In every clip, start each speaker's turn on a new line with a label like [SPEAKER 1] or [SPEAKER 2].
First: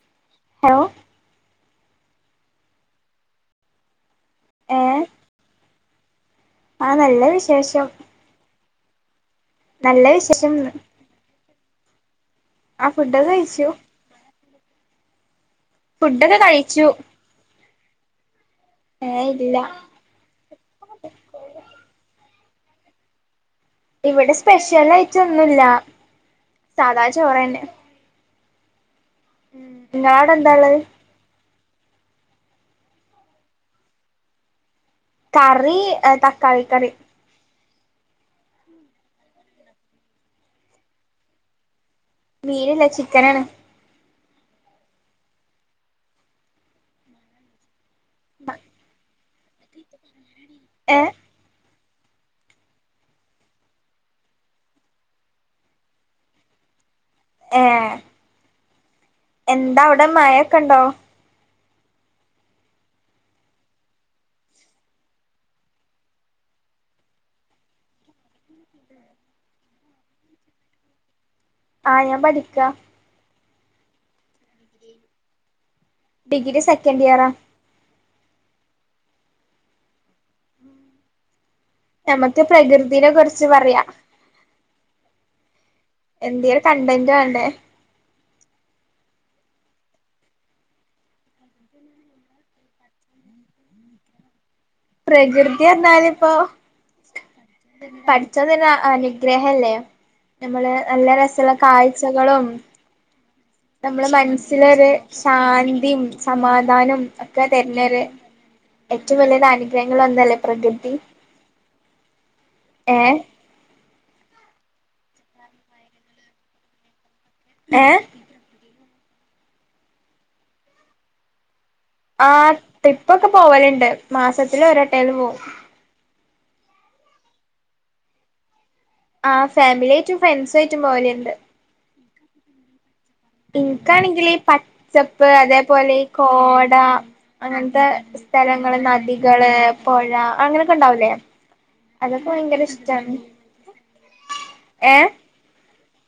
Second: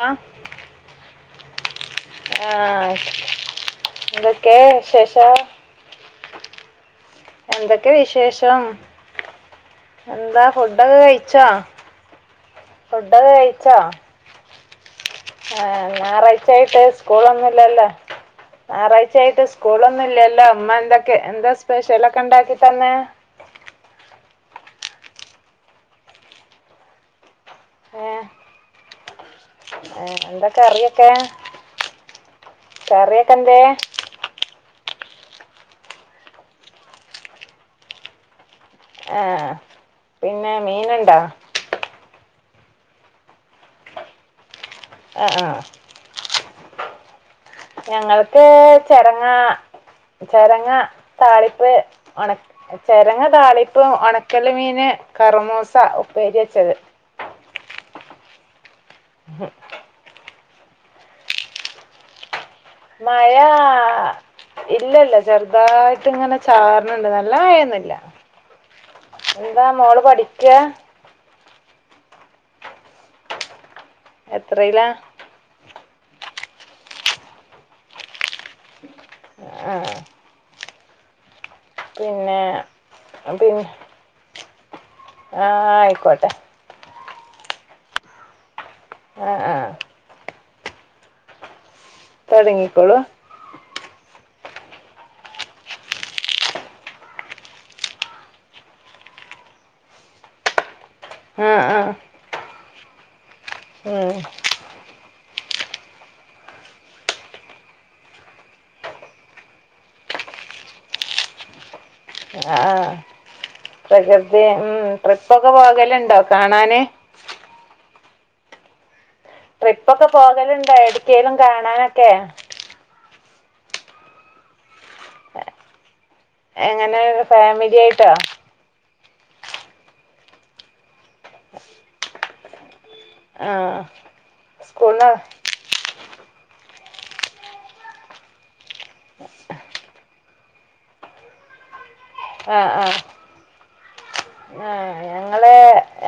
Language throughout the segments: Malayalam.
[SPEAKER 1] ആ
[SPEAKER 2] ഹലോ
[SPEAKER 1] ആഹ എന്തൊക്കെ
[SPEAKER 2] ഏ
[SPEAKER 1] വിശേഷം
[SPEAKER 2] ആ നല്ല വിശേഷം
[SPEAKER 1] എന്തൊക്കെ വിശേഷം
[SPEAKER 2] നല്ല
[SPEAKER 1] എന്താ
[SPEAKER 2] വിശേഷം
[SPEAKER 1] ഫുഡൊക്കെ കഴിച്ചോ
[SPEAKER 2] ആ
[SPEAKER 1] ഫുഡൊക്കെ
[SPEAKER 2] കഴിച്ചു
[SPEAKER 1] കഴിച്ചോ ആ
[SPEAKER 2] ഫുഡൊക്കെ
[SPEAKER 1] ഞായറാഴ്ച ആയിട്ട്
[SPEAKER 2] കഴിച്ചു
[SPEAKER 1] സ്കൂളൊന്നും ഇല്ലല്ലോ ഞായറാഴ്ച
[SPEAKER 2] ഏ
[SPEAKER 1] ആയിട്ട്
[SPEAKER 2] ഇല്ല
[SPEAKER 1] സ്കൂളൊന്നും ഇല്ലല്ലോ അമ്മ എന്തൊക്കെ എന്താ സ്പെഷ്യല് ഒക്കെ ഒണ്ടാക്കിതന്നെ
[SPEAKER 2] ഇവിടെ സ്പെഷ്യൽ ആയിട്ടൊന്നുല്ല സാധാ ചോറ്ന്നെ
[SPEAKER 1] ഏഹ് ആ
[SPEAKER 2] നിങ്ങളവിടെ എന്താ ഉള്ളത്
[SPEAKER 1] എന്തൊകറിയൊക്കെ കറിയൊക്കെ എന്തെ
[SPEAKER 2] കറി തക്കാളി കറി
[SPEAKER 1] ആഹ പിന്നെ മീന്ണ്ടാ
[SPEAKER 2] മീനില്ല ചിക്കനാണ്
[SPEAKER 1] ആഹ ആഹ ഞങ്ങൾക്ക് ചെരങ്ങാ ചെരങ്ങ
[SPEAKER 2] ഏ
[SPEAKER 1] താളിപ്പ് ഒണ ചെരങ്ങ താളിപ്പ് ഒണക്കല് മീന് കറമൂസ ഉപ്പേരി വെച്ചത്
[SPEAKER 2] ഏ എന്താ അവിടെ മഴൊക്കെ ഉണ്ടോ
[SPEAKER 1] മഴാ ഇല്ല ഇല്ല ചെറുതായിട്ട് ഇങ്ങനെചാർ നിണ്ട് നല്ലാമഴയൊന്നില്ല എന്താ മോള് പഠിക്ക
[SPEAKER 2] ആഹ് ഞാൻ പഠിക്കാ
[SPEAKER 1] എത്രയിലാ
[SPEAKER 2] ഡിഗ്രി സെക്കൻ്റിയറാ
[SPEAKER 1] ആഹ്
[SPEAKER 2] നമക്ക് പ്രകൃതീന കുറിച്ച് പറയാ
[SPEAKER 1] ആഹ്
[SPEAKER 2] എന്ത്യേലൊര് കണ്ടന്റ് വേണ്ടേ
[SPEAKER 1] ആഹ് ആഹ് തൊടങ്ങിക്കോളുവ
[SPEAKER 2] പ്രകൃതി എന്നാലിപ്പൊ പടച്ചോൻ തരുന്ന അനുഗ്രഹല്ലേ നമ്മള് നല്ല
[SPEAKER 1] ആ
[SPEAKER 2] രസള്ള
[SPEAKER 1] ആ
[SPEAKER 2] കാഴ്ചകളും നമ്മള്
[SPEAKER 1] ഉം.
[SPEAKER 2] മനസ്സിലൊര് ശാന്തിയും സമാധാനോം ഒക്കെ തര്ണൊര് ഏറ്റവും വല്യൊരനുഗ്രഹങ്ങളിലൊന്നല്ലേ പ്രകൃതി
[SPEAKER 1] ആ
[SPEAKER 2] ഏഹ്
[SPEAKER 1] പ്രകൃതി ഉം ട്രിപ്പൊക്കെ പോകല്ണ്ടോ കാണാന്
[SPEAKER 2] ഏഹ്
[SPEAKER 1] ട്രിപ്പൊക്കെ പോകല്ണ്ടോ എവിടെക്കേലും കാണാനൊക്ക്
[SPEAKER 2] ആഹ് ട്രിപ്പൊക്കെ പോവല്ണ്ട് മാസത്തിലൊരട്ടേലും പോവും
[SPEAKER 1] എങ്ങനെ ഫാമിലിയായിട്ടാ
[SPEAKER 2] ആഹ് ഫാമിലിയായിട്ടും ഫ്രണ്ട്സായിട്ടും പോവലിണ്ട്
[SPEAKER 1] ആ
[SPEAKER 2] എനിക്കാണെങ്കിലീ
[SPEAKER 1] സ്കൂൾന്ന്
[SPEAKER 2] പച്ചപ്പ് അതേപോലെ ഈ കോട അങ്ങൻത്തെ സ്ഥലങ്ങള് നദികള് പൊഴ അങ്ങനൊക്കെണ്ടാവൂലേ
[SPEAKER 1] ആഹ് ആഹ് ആഹ്
[SPEAKER 2] ഏ
[SPEAKER 1] ഞങ്ങള്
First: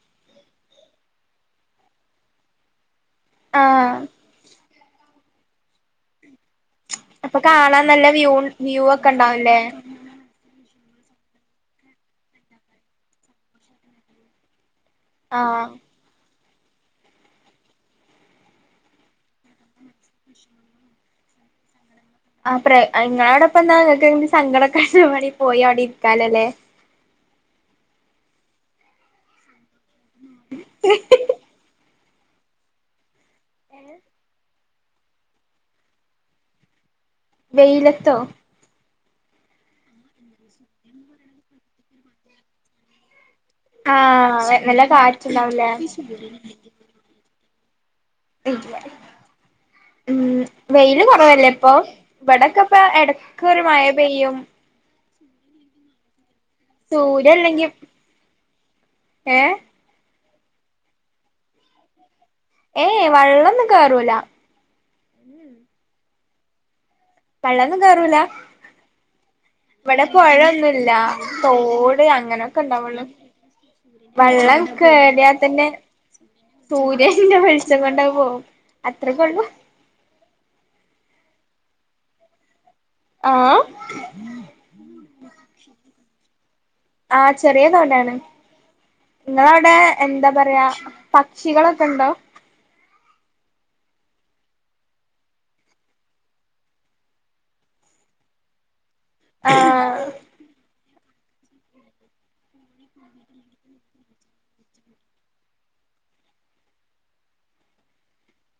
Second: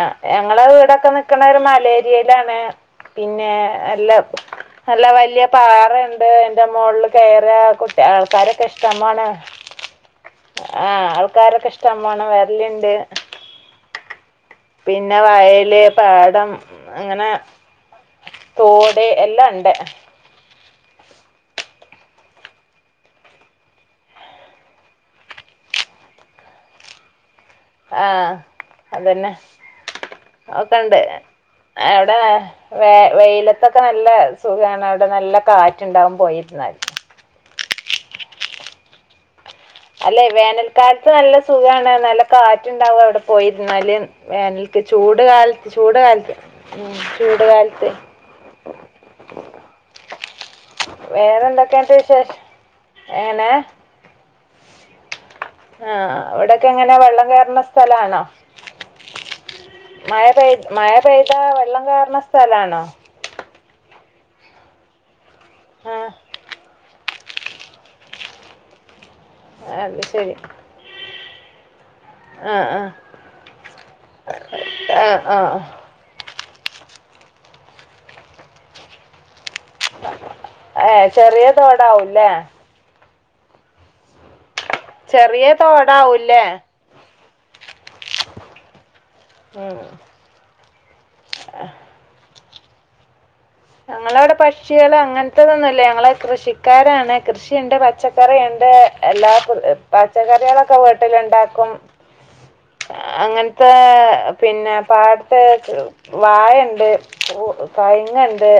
[SPEAKER 1] ആഹ് ഞങ്ങള വീടൊക്കെ നിക്കണ ഒരു മലേരിയേലാണ് പിന്നെ
[SPEAKER 2] ആഹ്
[SPEAKER 1] എല്ലം നല്ല വല്യ പാറയു ണ്ട് എന്റ മോളില്
[SPEAKER 2] അപ്പൊ
[SPEAKER 1] കേറാ
[SPEAKER 2] കാണാൻ
[SPEAKER 1] കുട്ട്യ
[SPEAKER 2] നല്ല വ്യൂ
[SPEAKER 1] ആൾക്കാരൊക്കെ
[SPEAKER 2] വ്യൂ ഒക്കെ
[SPEAKER 1] ഇഷ്ടമാണ്
[SPEAKER 2] ഉണ്ടാവുംല്ലേ
[SPEAKER 1] ആഹ് ആൾക്കാരൊക്ക ഇഷ്ടം പോണ വരല്ണ്ട് പിന്നെ
[SPEAKER 2] ആഹ്
[SPEAKER 1] വയല് പാടം അങ്ങനെ തോട് എല്ലാ ഇണ്ട്
[SPEAKER 2] ആത്രേ ആഹ് ഇങ്ങളോടപ്പെന്താ ഇങ്ങക്ക് സങ്കടൊക്കെ വരുമ്പലീ പോയി അവിടെ ഇരിക്കാലല്ലേ
[SPEAKER 1] ആഹ് അതന്നെ ഒക്കെണ്ട് എവട് ടേ വേ വെയിലത്തൊക്കെ നല്ല സുഖാണ് അവടെ നല്ല കാറ്റ്ണ്ടാവും പോയിരുന്നാല്
[SPEAKER 2] വെയിലത്തോ
[SPEAKER 1] അല്ലേ വേനൽക്കാലത്ത് നല്ല സുഖാണ് നല്ല കാറ്റുണ്ടാവു അവടെ പ് പോയിരുന്നാല്
[SPEAKER 2] ആഹ് നല്ല
[SPEAKER 1] വേനൽക്ക് ചൂട്
[SPEAKER 2] കാറ്റുണ്ടാവൂലേ
[SPEAKER 1] കാലത്ത് ചൂട് കാലത്ത് ഉം ചൂട് കാലത്ത്
[SPEAKER 2] [unintelligible] വെയില്
[SPEAKER 1] വേറെ
[SPEAKER 2] കൊറവല്ലേപ്പോ
[SPEAKER 1] എന്തൊക്കെയുണ്ട് വിശേഷം
[SPEAKER 2] ഇവടെക്കെപ്പ എടക്കൊരു മയ പെയ്യും
[SPEAKER 1] ആഹ് അവടെ ക്കെങ്ങനെ വെള്ളം
[SPEAKER 2] സൂര്യ
[SPEAKER 1] കേറണ
[SPEAKER 2] അല്ലെങ്കിൽ
[SPEAKER 1] സ്ഥലാണോ
[SPEAKER 2] ഏ
[SPEAKER 1] മഴെ പെയ് മഴ പെയ്താ വെള്ളം കേറണ സ്
[SPEAKER 2] ഏയ് വള്ളൊന്നും കേറൂല
[SPEAKER 1] ആ
[SPEAKER 2] വെള്ളൊന്നും കേറൂല
[SPEAKER 1] അത്
[SPEAKER 2] ഇവടെ
[SPEAKER 1] ശരി
[SPEAKER 2] പൊഴയൊന്നുല്ല തോട്
[SPEAKER 1] ആ
[SPEAKER 2] അങ്ങനൊക്കെ ഇണ്ടാവൊള്ളു വെള്ളം
[SPEAKER 1] ആ
[SPEAKER 2] കേറിയാ
[SPEAKER 1] ആ ആ
[SPEAKER 2] തന്നെ സൂര്യന്റെ വെളിച്ചം കൊണ്ടത് പോവും അത്രക്കൊള്ളു
[SPEAKER 1] ഏഹ് ചെറിയ തോടാവൂല്ലേ
[SPEAKER 2] ആഹ
[SPEAKER 1] ചെറിയ തോടാവൂല്ലേ
[SPEAKER 2] ആഹ ചെറിയ തോണ്ടാണ് നിങ്ങളവിടെ
[SPEAKER 1] ഉം
[SPEAKER 2] എന്താ പറയാ പക്ഷികളൊക്കെ ഉണ്ടോ
[SPEAKER 1] ഞങ്ങളവിടെ പക്ഷികൾ അങ്ങനത്തതൊന്നുംല്ല ഞങ്ങള് കൃഷിക്കാരാണ് കൃഷിയുണ്ട് പച്ചക്കറിയുണ്ട് എല്ലാ
[SPEAKER 2] ആഹ്
[SPEAKER 1] പച്ചക്കറികളൊക്കെ വീട്ടിലുണ്ടാക്കും അങ്ങനത്തെ പിന്നെ പാടത്തെ വായണ്ട് അണ്ട്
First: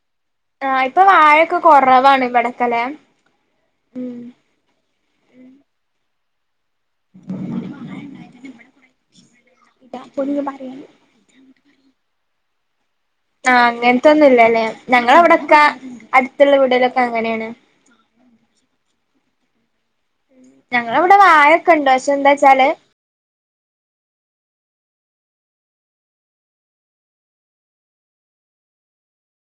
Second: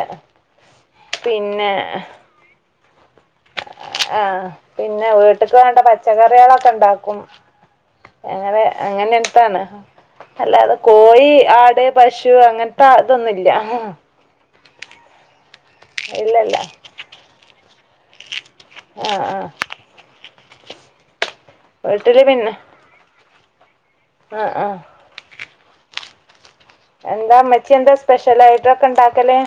[SPEAKER 2] ആ് ഇപ്പൊ വാഴൊക്കെ കുറവാണ് ഇവിടക്കലെ
[SPEAKER 1] ആഹ പിന്നെ വീട്ട്ക്ക് വേണ്ട പച്ചക്കറികളൊക്കെ ഉണ്ടാക്കും. അങ്ങനെ അങ്ങനെ എനത്താണ്
[SPEAKER 2] ഇതാ പൊന്നു
[SPEAKER 1] അല്ലാതെ
[SPEAKER 2] പറയല്
[SPEAKER 1] കോഴി, ആട്, പശു, അങ്ങനെ
[SPEAKER 2] ആഹ അങ്ങനത്തൊന്നുമല്ലല്ലേ. ഞങ്ങളവിടെക്കെ അടുത്തുള്ള
[SPEAKER 1] ഇല്ലല്ല
[SPEAKER 2] വീടിലൊക്കെ അങ്ങനെയാണ്.
[SPEAKER 1] ആഹ ആഹ
[SPEAKER 2] ഞങ്ങളവിടെ വായൊക്കെ ഉണ്ട്. പക്ഷെ എന്താ ച്ചാല്
[SPEAKER 1] ആഹ ആഹ എന്താ അമ്മച്ചി എന്താ സ്പെഷ്യൽ ആയിട്ടൊക്കെ ഇണ്ടാക്കല്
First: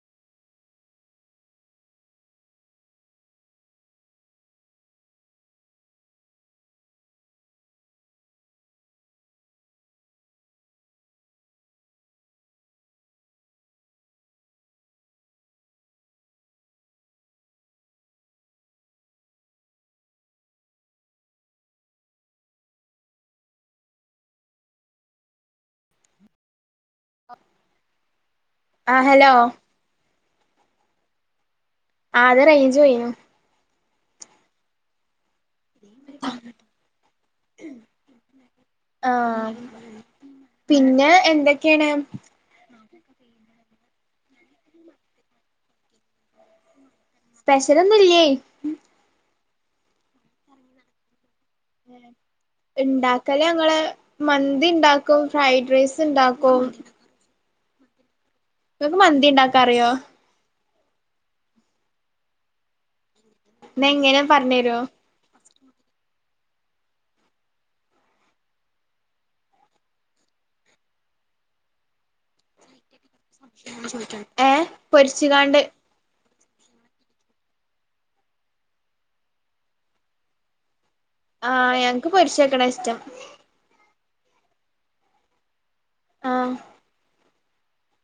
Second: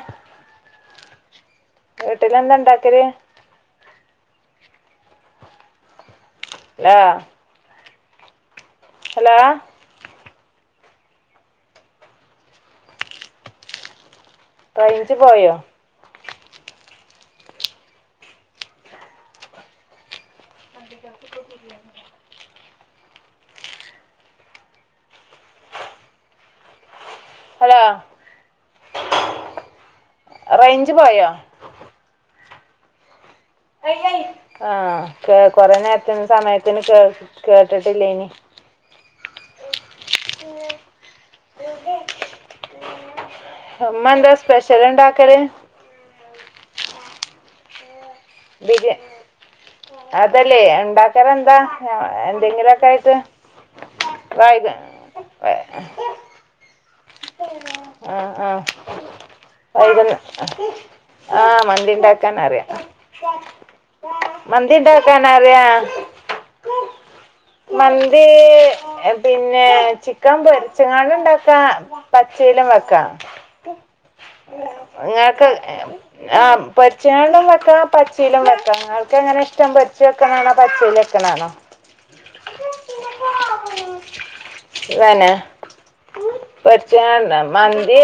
[SPEAKER 1] വീട്ടിലന്താ ഉണ്ടാക്കല്. ല്ലോ. ഹലോ റയിൻഞ്ച് പോയോ. ഹലോ
[SPEAKER 2] ആഹ ഹലോ
[SPEAKER 1] റയിൻഞ്ച് പോയോ.
[SPEAKER 2] ആ അത റയിൻഞ്ച് പോയിനു
[SPEAKER 1] ആഹ കേ കൊറെ നേരത്തസമയത്തിന് കേ കേട്ടിട്ടില്ലഇനി.
[SPEAKER 2] ആഹ പിന്നെ എന്തൊക്കെയാണ്.
[SPEAKER 1] ഉമ്മ എന്താ സ്പെഷ്യൽ ഉണ്ടാക്കല്.
[SPEAKER 2] സ്പെഷല ഒന്നുംല്ലേ.
[SPEAKER 1] ബിരിയ അതല്ലേ ഉണ്ടാക്കല്.
[SPEAKER 2] ഉണ്ടാക്കല്ലേ അങ്ങെ
[SPEAKER 1] വൈക
[SPEAKER 2] മന്തി ഉണ്ടാക്കും. ഫ്രൈഡ് റൈസ് ഉണ്ടാക്കും. ഓൺ [unintelligible]
[SPEAKER 1] ആഹ
[SPEAKER 2] ഇണ്ടാക്കാ
[SPEAKER 1] ആ
[SPEAKER 2] അറിയോ
[SPEAKER 1] വൈകു ആഹ് മന്തി ഉണ്ടാക്കാൻ അറിയാം.
[SPEAKER 2] ന്നാ എങ്ങനെ
[SPEAKER 1] മന്തി
[SPEAKER 2] പറഞ്ഞരോ
[SPEAKER 1] ഉണ്ടാക്കാന [unintelligible]
[SPEAKER 2] ഉ
[SPEAKER 1] മന്തി പിന്നെ ചിക്കൻ പൊരിച്ചങ്ങാണ്ട ഉണ്ടാക്കാ പച്ചയിലും വെക്കാം
[SPEAKER 2] ഏഹ്
[SPEAKER 1] നിങ്ങക്ക്
[SPEAKER 2] പൊരിച്ച്കാണ്ട്
[SPEAKER 1] ആഹ പൊരിച്ചണ്ടും വെക്ക പച്ചയിലും വെക്കാം ങ്ങക്ക് എങ്ങനെ ഇഷ്ടം പൊച്ച വെക്കാനണോ പച്ചൽ
[SPEAKER 2] ആഹ ഞങ്ങക്ക് പൊരിശ വക്കണ ഇഷ്ടം.
[SPEAKER 1] വേനെ
[SPEAKER 2] ആഹ
[SPEAKER 1] ആ മന്തി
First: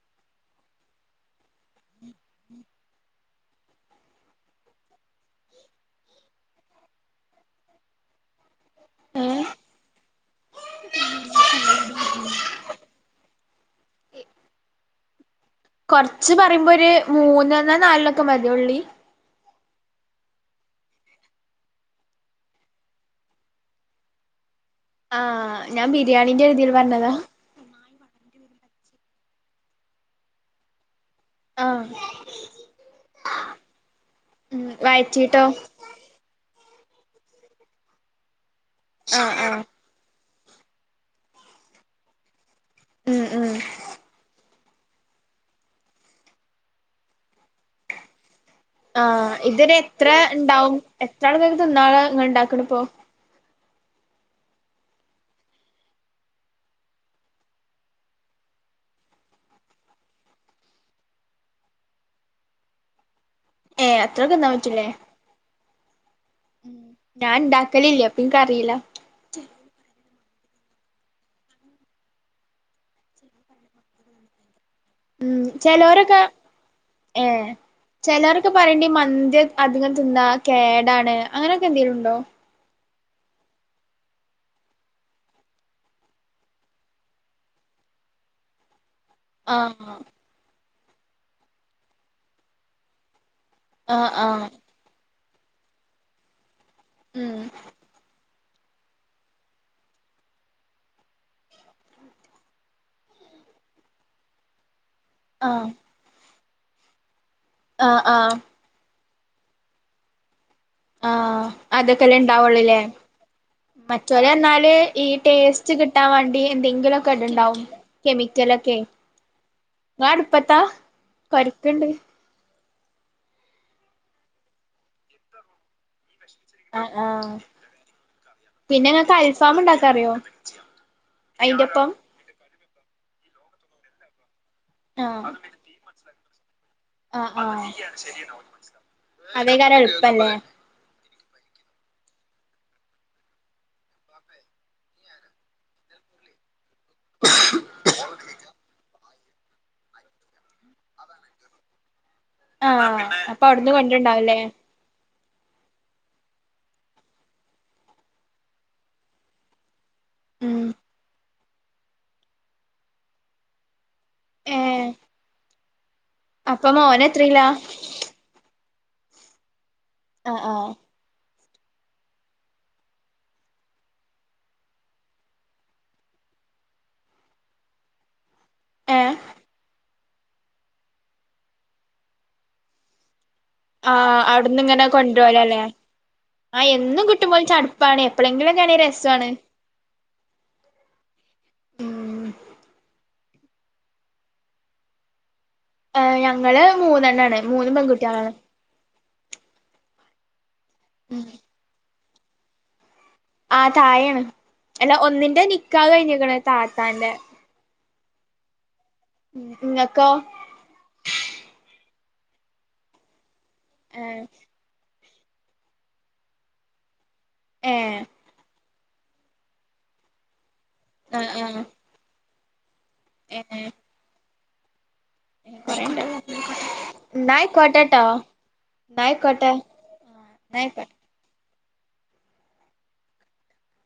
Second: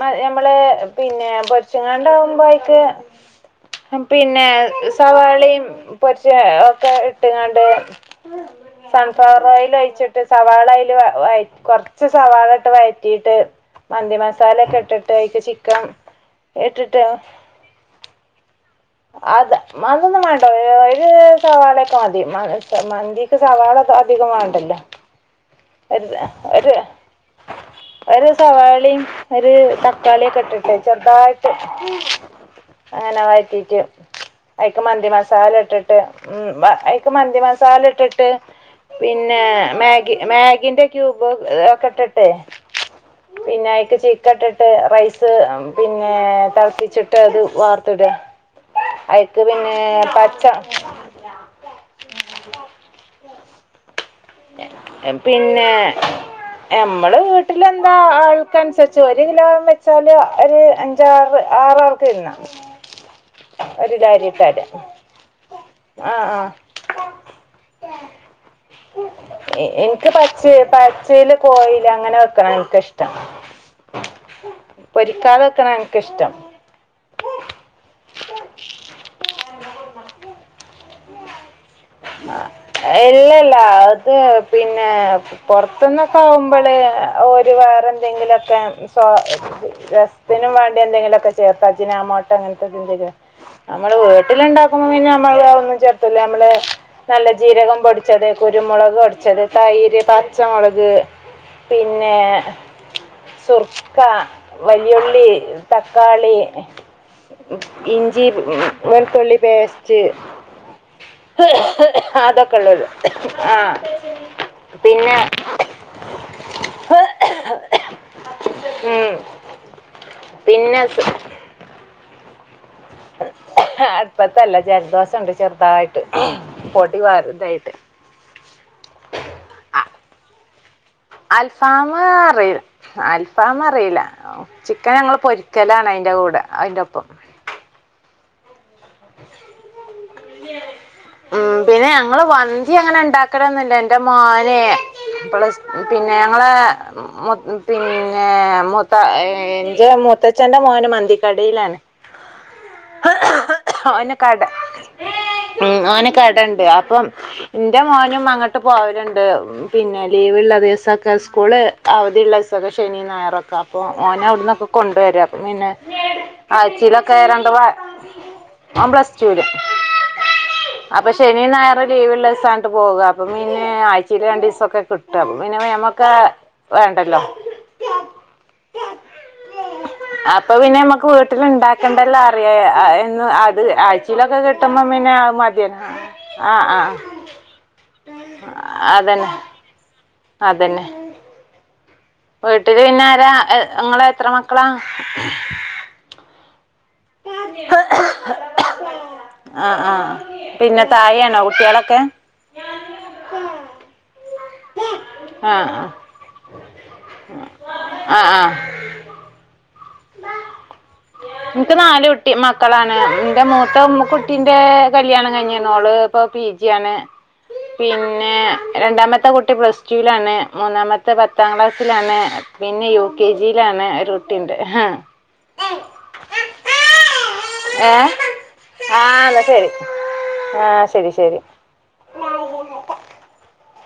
[SPEAKER 1] നഞമ്മള് പിന്നെ പൊരിച്ചു ങ്ങാണ്ട ആവുമ്പോ അയിക്ക് പിന്നെ സവാളിയും പൊരിച്ച് ഒക്കെ ഇട്ട്ങ്ങണ്ട് സൺഫ്ലവർ
[SPEAKER 2] ഏഹ്
[SPEAKER 1] ഓയിൽ വഴിച്ചിട്ട് സവാളയിൽ വ കുറച്ച് സവാള ഇട്ട് വഴ [unintelligible] മന്തി മസാലൊക്കെ ഇട്ടിട്ട് അയിക്ക് ചി
[SPEAKER 2] കൊറച്ച് പറയുമ്പോ ഒര് മൂന്നണോ നാലനൊക്കെ മതി ഉള്ളി
[SPEAKER 1] അത് അതൊന്നും വേണ്ട ഒര്സവാളേക്കെ മതി മ മന്തിക്ക് സവാള അധികം വേണ്ടല്ലോ
[SPEAKER 2] ആ
[SPEAKER 1] ഒര്ഒര്ഒരു സവാളി ഒരു തക്കാളിയൊക്കെ ഇട്ട് ട്ട്ചെറുതായിട്ട്
[SPEAKER 2] ആഹ്
[SPEAKER 1] അങ്ങനെ വഴറ്റിട്ട്
[SPEAKER 2] ഉം
[SPEAKER 1] അയിക്ക് മന്തി
[SPEAKER 2] വഴറ്റീട്ടോ
[SPEAKER 1] മസാല ഇട്ടിട്ട് ഉ ബ അയിക്ക് മന്തി മസാല ഇട്ടിട്ട്
[SPEAKER 2] ആഹ്
[SPEAKER 1] പിന്നെ
[SPEAKER 2] ആഹ്
[SPEAKER 1] മാഗി മാഗി ന്റെ ക്യൂബ് ഒക്കെ ഇ ട്ട്
[SPEAKER 2] ഉം ഉം
[SPEAKER 1] ട്ടെപിന്നെഅയിക് ചിക്കട്ട് ട്ടെറൈസ് പിന്നെ തിളപ്പി ച്ചിട്ട് അത് വാർത്ത്ടാ
[SPEAKER 2] ആ ഇതന് എത്ര ഇണ്ടാവും എത്ര ആൾക്ക തിന്നാള അ ഇണ്ടാക്കണ ഇപ്പോ
[SPEAKER 1] പിന്നെ നമ്മള് വീട്ടില എന്താ ആൾക്ക അനുസരിച്ചു ഒരു കിലോ വെച്ചാല് ഒരു അഞ്ചാറ് ആറാൾക്ക് തിന്നാ
[SPEAKER 2] ഏ അത്രൊക്കെ ന്നാ പറ്റുല്ലേ
[SPEAKER 1] ആഹ് ആഹ്
[SPEAKER 2] ഉ ഞാൻ ഉണ്ടാക്കല് ല്ലഅപ്പ ഇനക്ക്റിയില്ല
[SPEAKER 1] എ നിക്ക് പച്ച പച്ചയില് കോയീല് അങ്ങനെ വെക്ക്ണാഇൻക്ക്ഷ്ടം പെരിക്കാതെ വെക്ക് ണാഇൻക്ക്ഷ്ടം
[SPEAKER 2] ഏ ചെലോരെക്കെ പറയ്ണ്ട് ഇ മന്തിഅധികംതിന്നാ കേടാണ് അങ്ങനെക്കെ എന്തെലും ഉണ്ടോ
[SPEAKER 1] ഇല്ലല്ല അത് പിന്നെ പൊറത്ത്ന്നൊക്കെ ആകുമ്പോള് ഓര് വേറെന്തെങ്കിലൊക്കെ സ
[SPEAKER 2] ആഹ്
[SPEAKER 1] രസത്തിനും വാണ്ടി എന്തെങ്കിലുമൊക്കെ ചേർത്ത് അജിന ആമോട്ട അങ്ങൻത്തന്തങ്കി നമ്മള്
[SPEAKER 2] ആഹ് ആഹ്
[SPEAKER 1] വീട്ടില്ഉണ്ടാക്കുമ്പോ പിന്നെ നമ്മള് ഒന്നും ചേർത്തല്ല നമ്മള് നല്ല
[SPEAKER 2] ഉം
[SPEAKER 1] ജീരകം പൊടിച്ചത് കുരുമുളക് പൊ ടിച്ചത് തൈര് പച്ചമുളക് പിന്നെ സുർക്ക വൽ വലി ഉള്ളി
[SPEAKER 2] ആഹ്
[SPEAKER 1] തക്കാളി
[SPEAKER 2] ആഹ്
[SPEAKER 1] ഇഞ്ചി
[SPEAKER 2] ആഹ്
[SPEAKER 1] വെള് തുള്ളി പേസ്റ്റ്
[SPEAKER 2] ആഹ്
[SPEAKER 1] അതൊക്കെള്ളുള്ളു
[SPEAKER 2] മറ്റോ ല് എന്നാല് ഈ ടേസ്റ്റ് കിട്ടാൻ വണ്ടി എന്തെങ്കിലൊക്കെ ഇട് ണ്ടാവും കെമിക്ക ലെക്കെ
[SPEAKER 1] ഉം,
[SPEAKER 2] ഇങ്ങാഅടുപ്പത്താ
[SPEAKER 1] പിന്നെ
[SPEAKER 2] കോരക്ക്ണ്ട്
[SPEAKER 1] അട്പത്തല്ല ജലദോ സം ണ്ട് ചെറുതായിട്ട്
[SPEAKER 2] ആ
[SPEAKER 1] പൊടി
[SPEAKER 2] ആ
[SPEAKER 1] വാറുതായിട്ട്
[SPEAKER 2] പിന്നെ ഇ ങ്ങക്ക് അൽ ഫാം ഉണ്ടാക്കാറിയോ
[SPEAKER 1] അൽഫാമ്അറില്ല അൽഫാമ്അറില്ല ചിക്കൻ ഞങ്ങൾ പൊരിക്കലാണ് അയിന്റെ കൂടെ അതിൻ്റെ ഒപ്പം
[SPEAKER 2] ആ ആഅതേ കാരം എളുപ്പല്ലേ
[SPEAKER 1] ഉ പിന്നെ ഞങ്ങള് വന്തി അങ്ങനെ ഉണ്ടാക്കലൊന്നുല്ല ന്റെ മോനെ പിന്നെ ഞങ്ങള് മെ പിന്നെ എന്റെ മുത്തച്ഛന്റെറെ മോന് മന്തിക്കടയിലാണ്
[SPEAKER 2] ആ അപ്പൊ അവിടുന്ന് കൊണ്ട്
[SPEAKER 1] ഓന് കട ഉ ഓന്കടണ്ട് അപ്പം ഇന്റെ മോനും അങ്ങട്ട് പോവല്ണ്ട് പിന്നെ ലീവ്ള്ള
[SPEAKER 2] ഉം
[SPEAKER 1] ദിവസൊക്കെ സ്കൂള് അവധിയുള്ള ദിവസൊക്കെ ശനീ ഞായറെക്കെ അപ്പൊ മോന്അവിടന്നൊക്കെ
[SPEAKER 2] ഏഹ്
[SPEAKER 1] കൊണ്ടുവരാ അപ്പംപിന്നെ
[SPEAKER 2] അപ്പൊ
[SPEAKER 1] ആച്ചയിലൊക്കെ
[SPEAKER 2] മോനെത്രയിലാ
[SPEAKER 1] രണ്ട് വ ഓന് പ്ലസ് ടൂല്
[SPEAKER 2] ആ ആ
[SPEAKER 1] ശനി ഞായറും ലീവുള്ള സം അങ്ങട്ട് പോവ അപ്പംപിന്നെ ആഴ്ച്ചയി രണ്ടീസൊക്കെ കിട്ടും അപ്പംപിന്നെ നമ്മക്ക് വേണ്ടല്ലോ
[SPEAKER 2] ഏ
[SPEAKER 1] അപ്പൊ പിന്നെ നമ്മുക്ക് വീട്ടിൽ ഉണ്ടാക്കേണ്ടല്ലാം അറിയന്ന്
[SPEAKER 2] ആഹ അവിടന്ന് ഇങ്ങനെ കൊണ്ടുപോലല്ലേ
[SPEAKER 1] മതിയല്ലോ ആ
[SPEAKER 2] ആഹ
[SPEAKER 1] ആ
[SPEAKER 2] എന്നും കുട്ടും പോല ചടുപ്പാണ് എപ്പോഴെങ്കിലൊക്കെയണ രസമാണ്
[SPEAKER 1] അതന്നെ അതന്നെ അ എ ഇങ്ങളെത്ര മക്കളാ
[SPEAKER 2] ഏ ഞങ്ങള് മൂന്നെണ്ണാണ് മൂന്ന് പെൺകുട്ട്യാളാണ്
[SPEAKER 1] ആ ആ പിന്നെ തായെയാണോ കുട്ട്യാളൊക്കെ
[SPEAKER 2] ആ തായേണ് അല്ല ഒന്നിന്റെ
[SPEAKER 1] ആ
[SPEAKER 2] നിക്കാഹ്
[SPEAKER 1] ആ
[SPEAKER 2] കയ്ഞ്ക്ക്ണ് താത്താന്റെ
[SPEAKER 1] അ ആ
[SPEAKER 2] ഉം ഇങ്ങക്കോ
[SPEAKER 1] നിക്ക് നലുട്ടി മക്കളാണ് ന്റെ
[SPEAKER 2] ഏഹ്
[SPEAKER 1] മൂത്തമ്കുട്ടിന്റെ കല്യാണം കഴിഞ്ക്ക്ണ് ഓള്പ്പൊ പി ജ്യാണ്
[SPEAKER 2] ഏഹ്
[SPEAKER 1] പിന്നെ രണ്ടാമത്തെ കുട്ടി പ്ലസ്ട്ടൂലാണ് മൂന്നാമത്തെ
[SPEAKER 2] ആഹ്
[SPEAKER 1] പത്താം
[SPEAKER 2] ആഹ്
[SPEAKER 1] ക്ലാസ്സിലാണ് പിന്നെ യു കെ ജിലാണ് ഒരു കുട്ടിണ്ട് ഏ
[SPEAKER 2] ന്നായ്ക്കോട്ടട്ടൊ.
[SPEAKER 1] ആ ന്ന ശരി ആ
[SPEAKER 2] ആയിക്കോട്ടെ
[SPEAKER 1] ശെരി ശെരി [unintelligible]